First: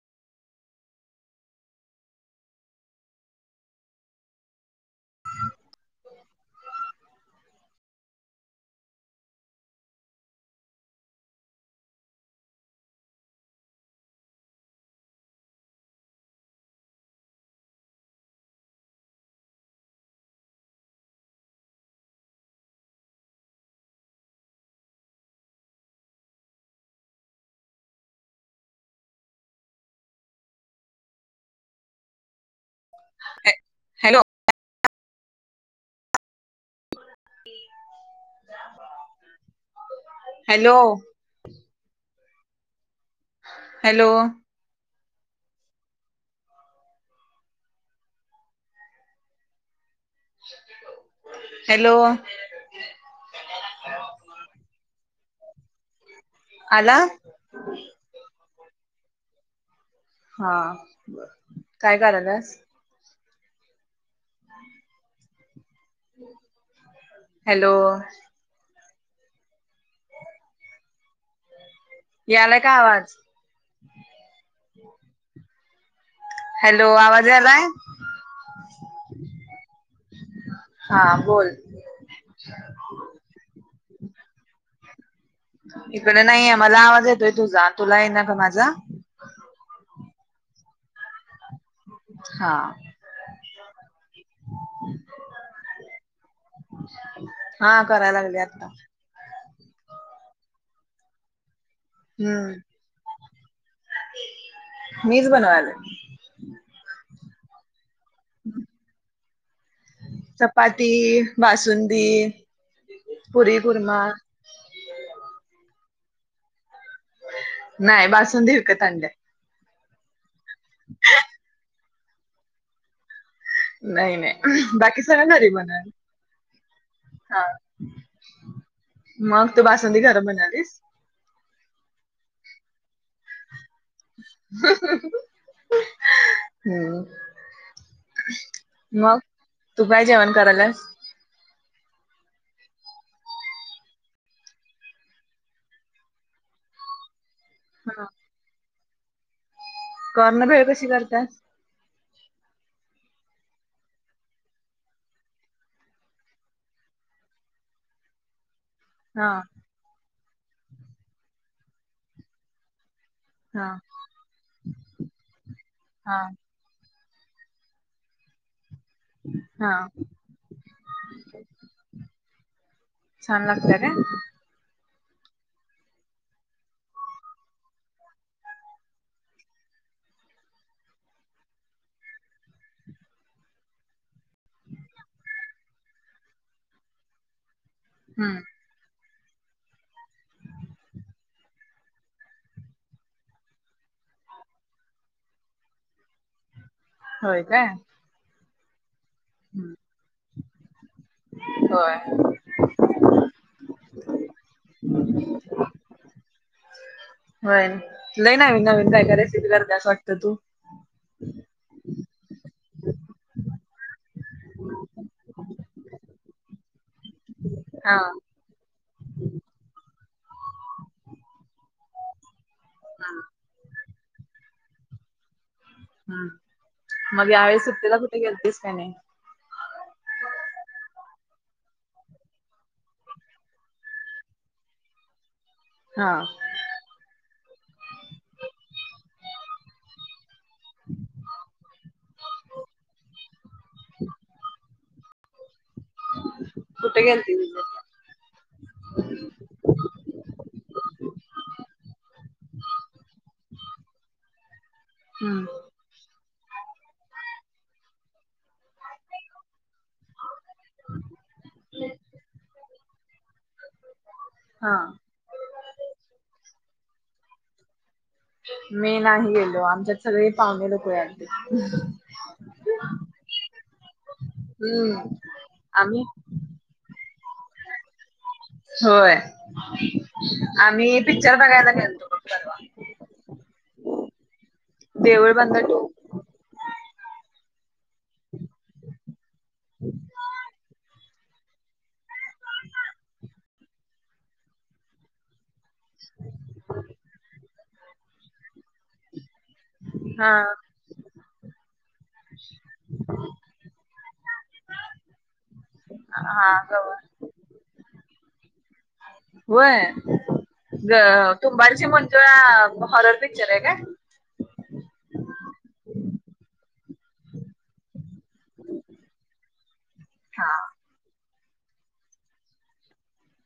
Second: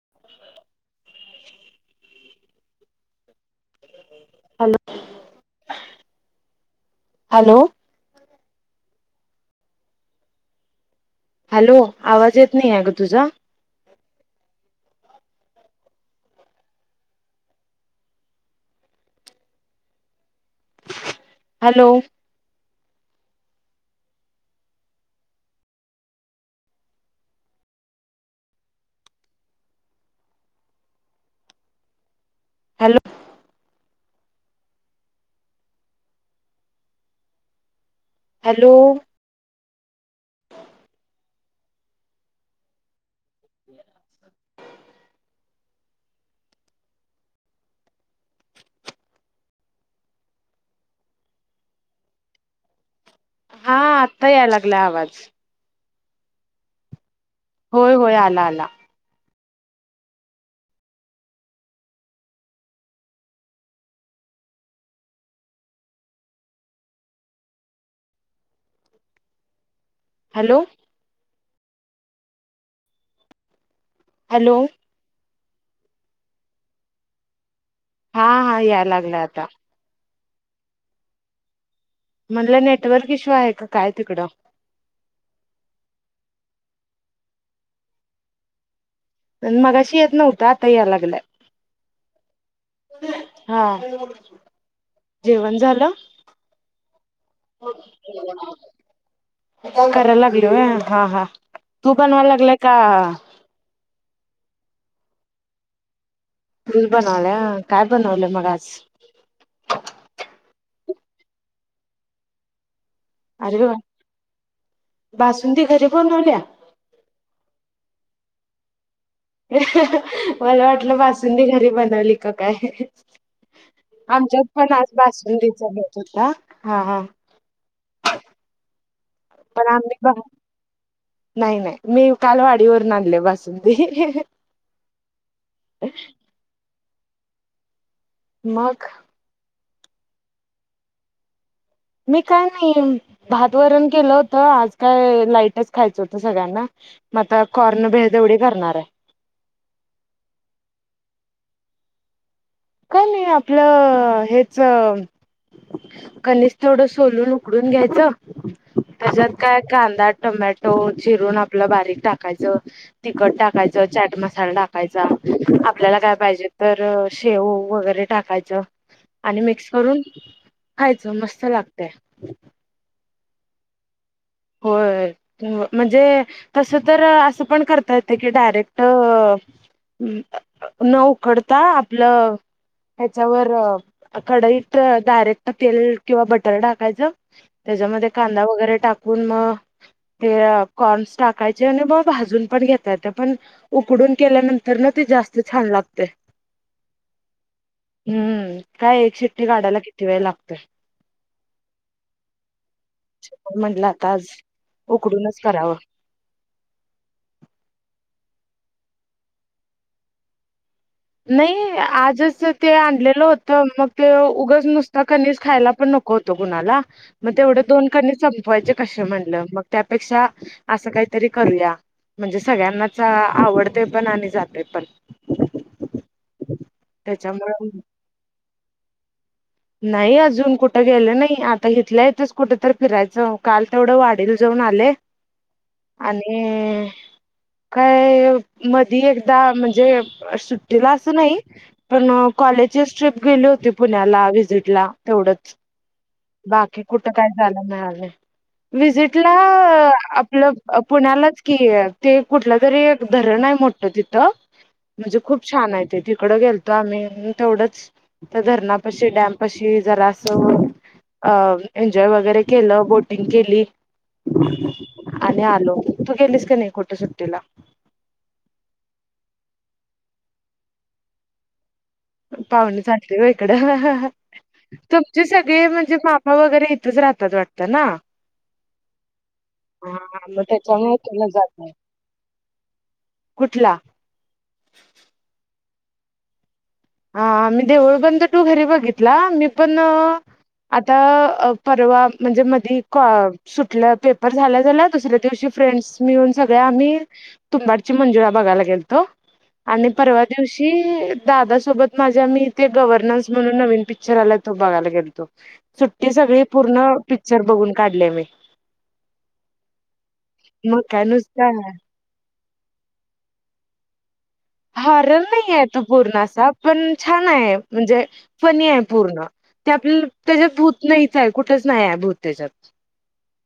[unintelligible] Hello. Hello. Hello आवाज येत नाही आहे गं तुझा. Hello. Hello hello. Hello. Hello. Hello. Hello. हा आत्ता याय लागला आवाजं. आला. होय होय आला आला. हा काय करायल्यासं हम्. हॅलो. हॅलो. यालायं का आवाज? हॅलो. हॅलो आवाज यालायं हा हा याय लागला आता. हा बोलं. म्हटलं नेटवर्क इश्यू आहे का काय तिकडं. इकडे नाहीये मला आवाज येतोय तुझा तुला आहे ना का माझा. मगाशी येत नव्हता आता याय लागलाय. हा. हा जेवण झालं. हा करायं लागले आता. कराय लागेल व्हय हा हा तू बनवाय लागलायं का हम्म - मीच बनवालायं. तूच बनवल्या काय बनवलं मग आज. ती बासुंदी. पुरी अरे वा! कुर्मा बासुंदी घरी बनवल्या. नाही बासुंदी विकत आणल्या. मला वाटलं बासुंदी घरी बनवली का कायं. नाही आमच्यात नाही पण आज बाकी सगळं घरी बासुंदीचा बनवलं भेत होता. हा हा. मग तू पण आम्ही बासुंदी घर बघा बनवलीस नाही नाही मी काल वाडीवरून आणले बासुंदी. [inaudible] मग मगं तू काय जेवण करायलासं. मी काय नाही भात वरण केलं होतं आज काय लाईटच खायचं होतं सगळ्यांना. मग आता कॉर्न भेळ एवढी करणार आहे. काॅर्न भेळ कशी करतातं. काही नाही आपलं हेच. कनिस थोडं सोलून उकडून घ्यायचं. हा त्याच्यात काय कांदा टोमॅटो चिरून आपलं बारीक टाकायचं. तिखट हा टाकायचं चाट मसाला टाकायचा आपल्याला काय हा पाहिजे तरं. शेव वगैरे टाकायचं आणि मिक्स हा करून खायच मस्तं लागतयं. छान लागत्या कायं. हो म्हणजे तस तर असं पण करता येते की डायरेक्ट - न उखडता आपलं त्याच्यावर कढईत डायरेक्ट तेल किंवा बटर टाकायचं त्याच्यामध्ये हम्म कांदा वगैरे टाकून मग ते कॉर्नस टाकायचे आणि ब भाजून पण घेताेत पण उकडून केल्यानंतर किती जास्त छान लागते होय काय शिट्टठी हम्म. काढायला किती वेळ लागतो होय म्हटला तज उकडूनच करावं होय लई ना् नवीन काय का रेसिपी करतेस वाटतं तू नाही आज जस ते आणलेलं होत मग ते उगच नुसत कनीस खायला पण नको होतं कुणाला मग तेवढं दोन हा कणीस संपवायचे कसे म्हणलं मग त्यापेक्षा असं काहीतरी करूया म्हणजे सगळ्यांनाच आवडते पण आणि जाते पण हम्म मग यावेेळीस त्याच्यामुळे सुट्टीला कुठे गेलतेस काही नाही नाही अजून कुठं गेले नाही आता इथल्या यथच कुठ तररी फिरायचं काल तेवढं वाढल जाऊन आले हा आणि काय मधी एकदा म्हणजे सुट्टीला असं नाही पण कॉलेजचीच ट्र्रीप गेली होती पुण्याला व्हिजिटला तेवढंच बाकी कुठे कुठ काय गेलती झाला विजिट? मिळालं विजिटला आपलं पुण्यालाच कि आहे ते कुठलं तरी धरण आहे मोठत तिथं म्हणजे खूप हम्म छान आहे ते तिकडं गेलतो आम्ही तेवढंच तर धरणापशी डॅम अशी जरा असं अ एन्जॉय वगैरे केलं बोटिंग केली हा आणि आलो तू गेलीस का नाही कुट सुट्टीला मी नाही गेलो आमच्यात सगळे पाहुणे लोक आलते पाहुणे चालते ग इकडं हम्म तुमचे सगळे म्हणजे आम्ही मामा वगैरे इथच राहतात वाटत ना होय हा मग त्याच्यामुळे आम्ही तुला पिक्चर जात बघायला नाही गेलतो कुठला देवूळ बंद टू हा मी देऊळ बंद तर टू घरी बघितला मी पण आता परवा म्हणजे मध सुटलं पेपर झाला झाल्या दुसऱ्या दिवशी फ्रेंड्स मिळून सगळ्या आम्ही तुंबाडची मंजुळा बघायला गेलतो आणि परवा हा दिवशी दादा माझ्या मीथे गव्हर्न्स म्हणून नवीन पिक्चर आला तो बघयला गेलो सुट्टी सगळी हा पूर्ण गवा पिक्चर बघून काढले मी होय मग काय नुसता तुंबाडशी मंजुळा हॉरर पिक्चर आहे का हॉरर नाहीये तो पूर्ण असा पण छान आहे म्हणजे फनी आहे पूर्ण ते आपल्या हा त्याच्यात भूत नाही चाय कुठच नाही आहे भुत तेजात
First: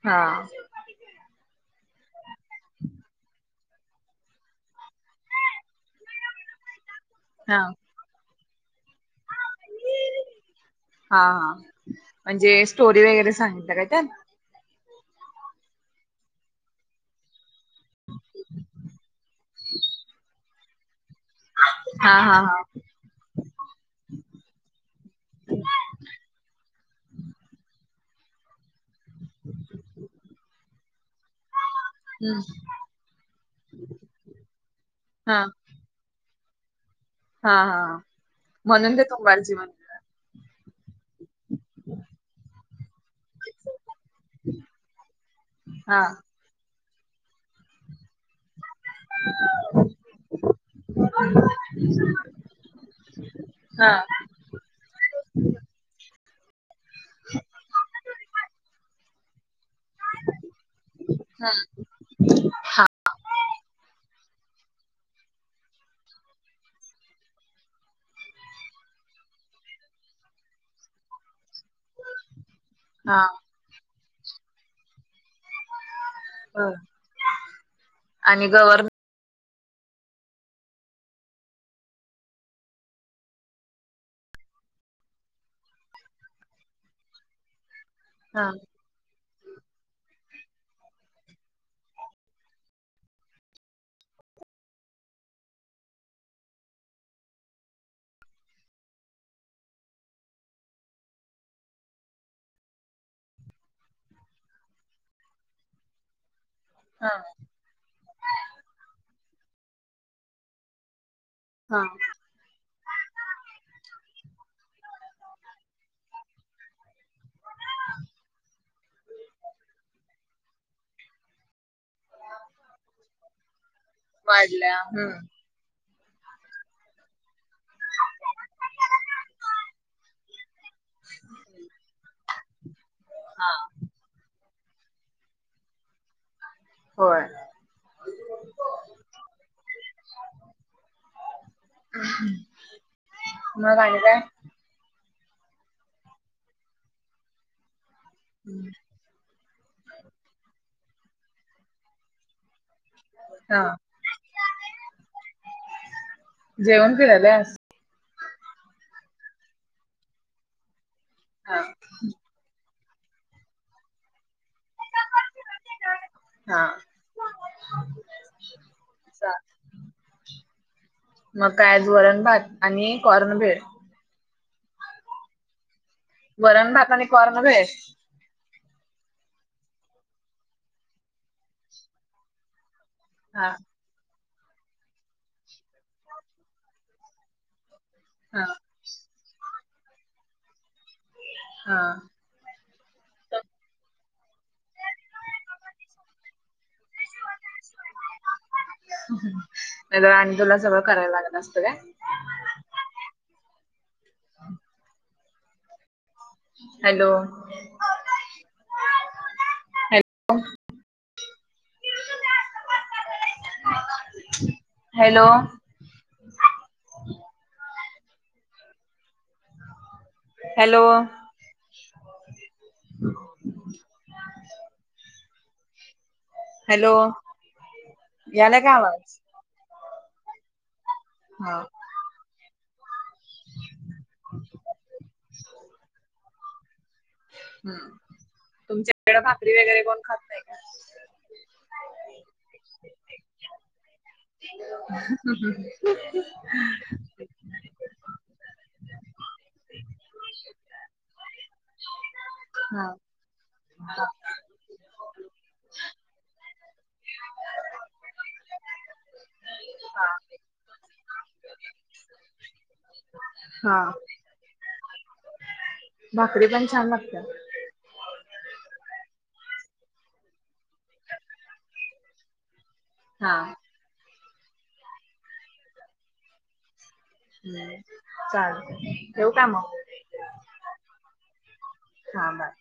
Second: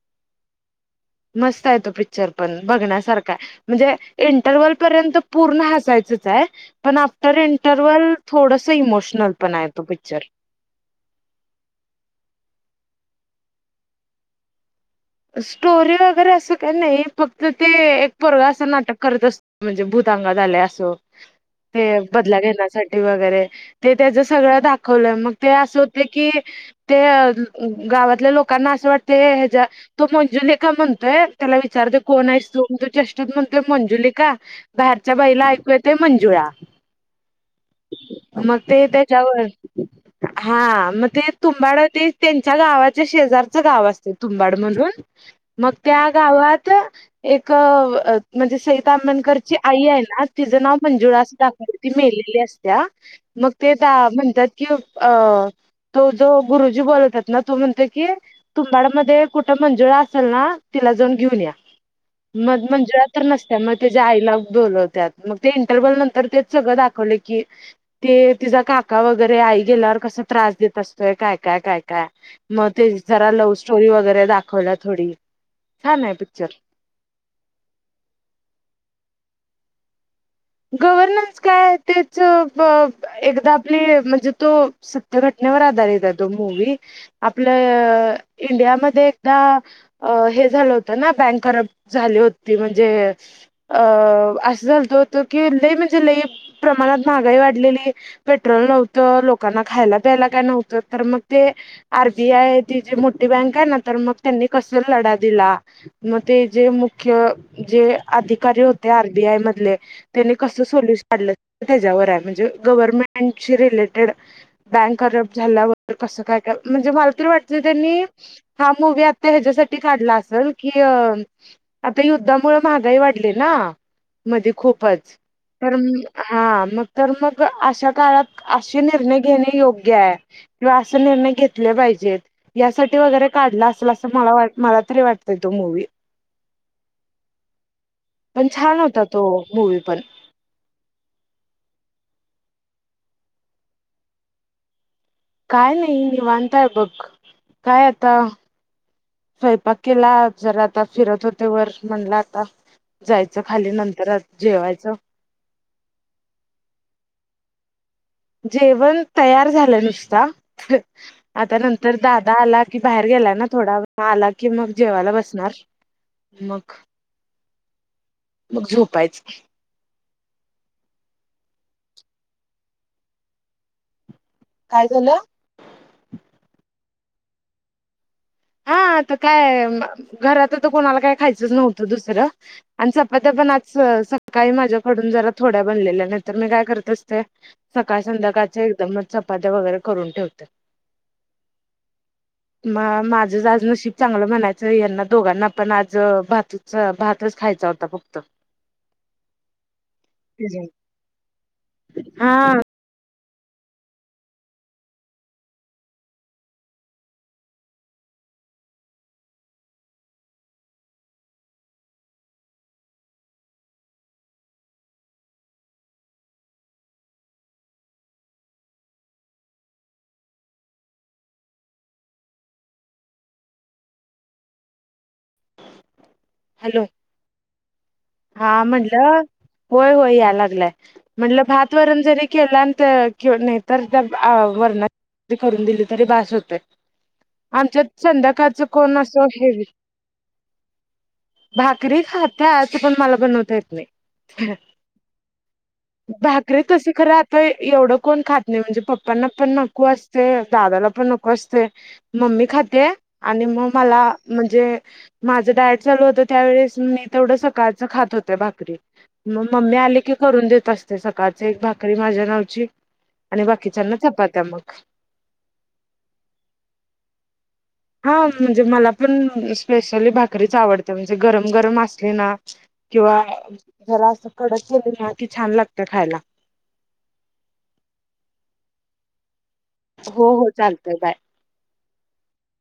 हा मस्त आहे तो पिक्चर पण बघण्यासारखा म्हणजे इंटरवल पर्यंत पूर्ण हसायचच आहे पण आफ्टर हा हा इंटरवल थोडंसं इमोशनल पण आहे तो पिक्चर हा म्हणजे सो वगैरे सांगित का स्टोरी वगैरे असं का नाही फक्त ते एक परग असं नाटक करत असत म्हणजे भ हंगा झाले असो ते हा बदला हा हा घेण्यासाठी वगैरे ते त्याच सगळं दाखवलं मग ते असं होते की ते गावातल्या लोकांना असं वाटते हच्या तो मंजुली का म्हणतोय त्याला विचारते कोण हम्म आहेस तो तो चेष्टात म्हणतोय मंजुली का बाहेर आच्या हा बाईला ऐकू येत मंजुळा हा हा मग ते म्हणून त्याच्यावर तुंबाडची मंजुळा हा मग ते तुंबाड ते त्यांच्या गावाच्या शेजारचं गाव असते तुंबाडमधून मग हा त्या गावात एक म्हणजे सईता अंबणकरची आई आहे ना तिचं नाव मंजुळा दाकवती मेलेली असत्या मग ते हा म्हणतात की अ तो तो गुरुजी बोलतात ना तू म्हणत की तुंबाड मध्ये कुठ मंजुळा असेल ना तिला जाऊन घेऊन या मग हा मंजुळा तर नसत्या मग त्याच्या आईला त्यात मग ते इंटरवल नंतर ते सगळं दाखवले की ते ति काका वगैरे, का गेल्यावर कस त्रास देत असतोय काय काय काय काय मग ते हा जरा लव्ह स्टोरी वगैरे दाखवला थोडी छान आहे पिक्चर हो आणि गव्हर्नन्स काय आहे तेच एकदा आपली म्हणजे तो सत्य घटना [unintelligible] हा इडियामध्ये झा होत ना बँक झाली होती म्हणजे अस झा की ल म्हणजे लई प्रमाणात महागाई वाढलेली पेट्रोल नव्हतं लोकांना खायला [inaudible] मगं ते जे हा मुख्य जे अधिकारी होते आरबीआय मधले त्यांनी कस सोल्युशन काढलं हा [unintelligible] गव्हर्नमेंट ची रिलेटेड बँक करप्ट झाल्यावर कसं काय काय म्हणजे मला तरी वाट त्यांनी हा मुवी आता ह्याच्यासाठी काढला असेल की आता युद्धामुळे महागाई वाढली ना मध्ये वाढल्या खूपच हम्म तर हा मग तर मगं अशा काळात असे निर्णय घेणे योग्य आहे किंवा असे निर्णय घेतले पाहिजेत यासाठी वगैरे हा काढला असेल असं मला मला तरी वाटत तो मूवी होय पण छान होता तो मूवी पण [unintelligible] काय नाही मी बनताय बघ काय आ हम्म. स्वयंपाक केला जरा आता फिरत होते व म्हणला आता जायचं हा खाली नंतरच जेवायचं जेवण फि झालेस जेवण तयार झालं नुसता हा आता नंतर दादा आला कि बाहेर गेलाय ना थोडा आला कि मग जेवायला बसणार मग हा मग झोपायच चा कायज वरण भात आणि कॉर्नभेळ काय झालं? वरणभाता आणि कॉर भेळ हाता काय घरात तर कोणाला काय खायचंच नव्हतं दुसरं आणि चपात्या हा पण आज सकाळी माझ्याकडून जरा थोड्या बनलेल्या नाही तर मी काय करत असते सकाळ हा संध्याकाळच एकदमच चपात्या वगैरे करून ठेवते हा. मग माझं आज नशीब चांगलं म्हणायचं यांना दोघांना पण आज भात भातच खायचा होता फक्त नाही तर आणि तुला सगळं करायला लागलं असत का हा [unintelligible] hello! Hello! Hello! Hello! Hello हा याला का आवाज म्हटलं होय होय या लागलाय म्हटल हा भात वरण जरी केला किंवा नाहीतर त्या वर्ण करून दिली तरी भास होते हम्म आमच्यात संध्याकाळच कोण तुमच्याकडे असं भाकरी आहे वगैरे कोण खात नाही का भाकरी खाता असं पण मला बनवता येत नाही हम् भाकरी तस खरं आता एवढं कोण खात नाही म्हणजे पप्पांना पण नको असते दादाला नको असते मम्मी खाते हा आणि मग मला म्हणजे माझं डायट चालू होतं त्यावेळेस मी तेवढं सकाळच खात होते भाकरी मग मम्मी आली हा की करून देत असते सकाळच एक भाकरी री माझ्या नावची आणि हा बाकीचाना पात्या मग भाकरी पण छान लागते हा म्हणजे मला पण स्पेशली भाकरीच आवडते म्हणजे गरम गरम असली ना किंवा हा जरा असं कडक केले ना कि छान लागते खायला हम्म चाल ठऊ काम हो हो चालतय बाय हा बाय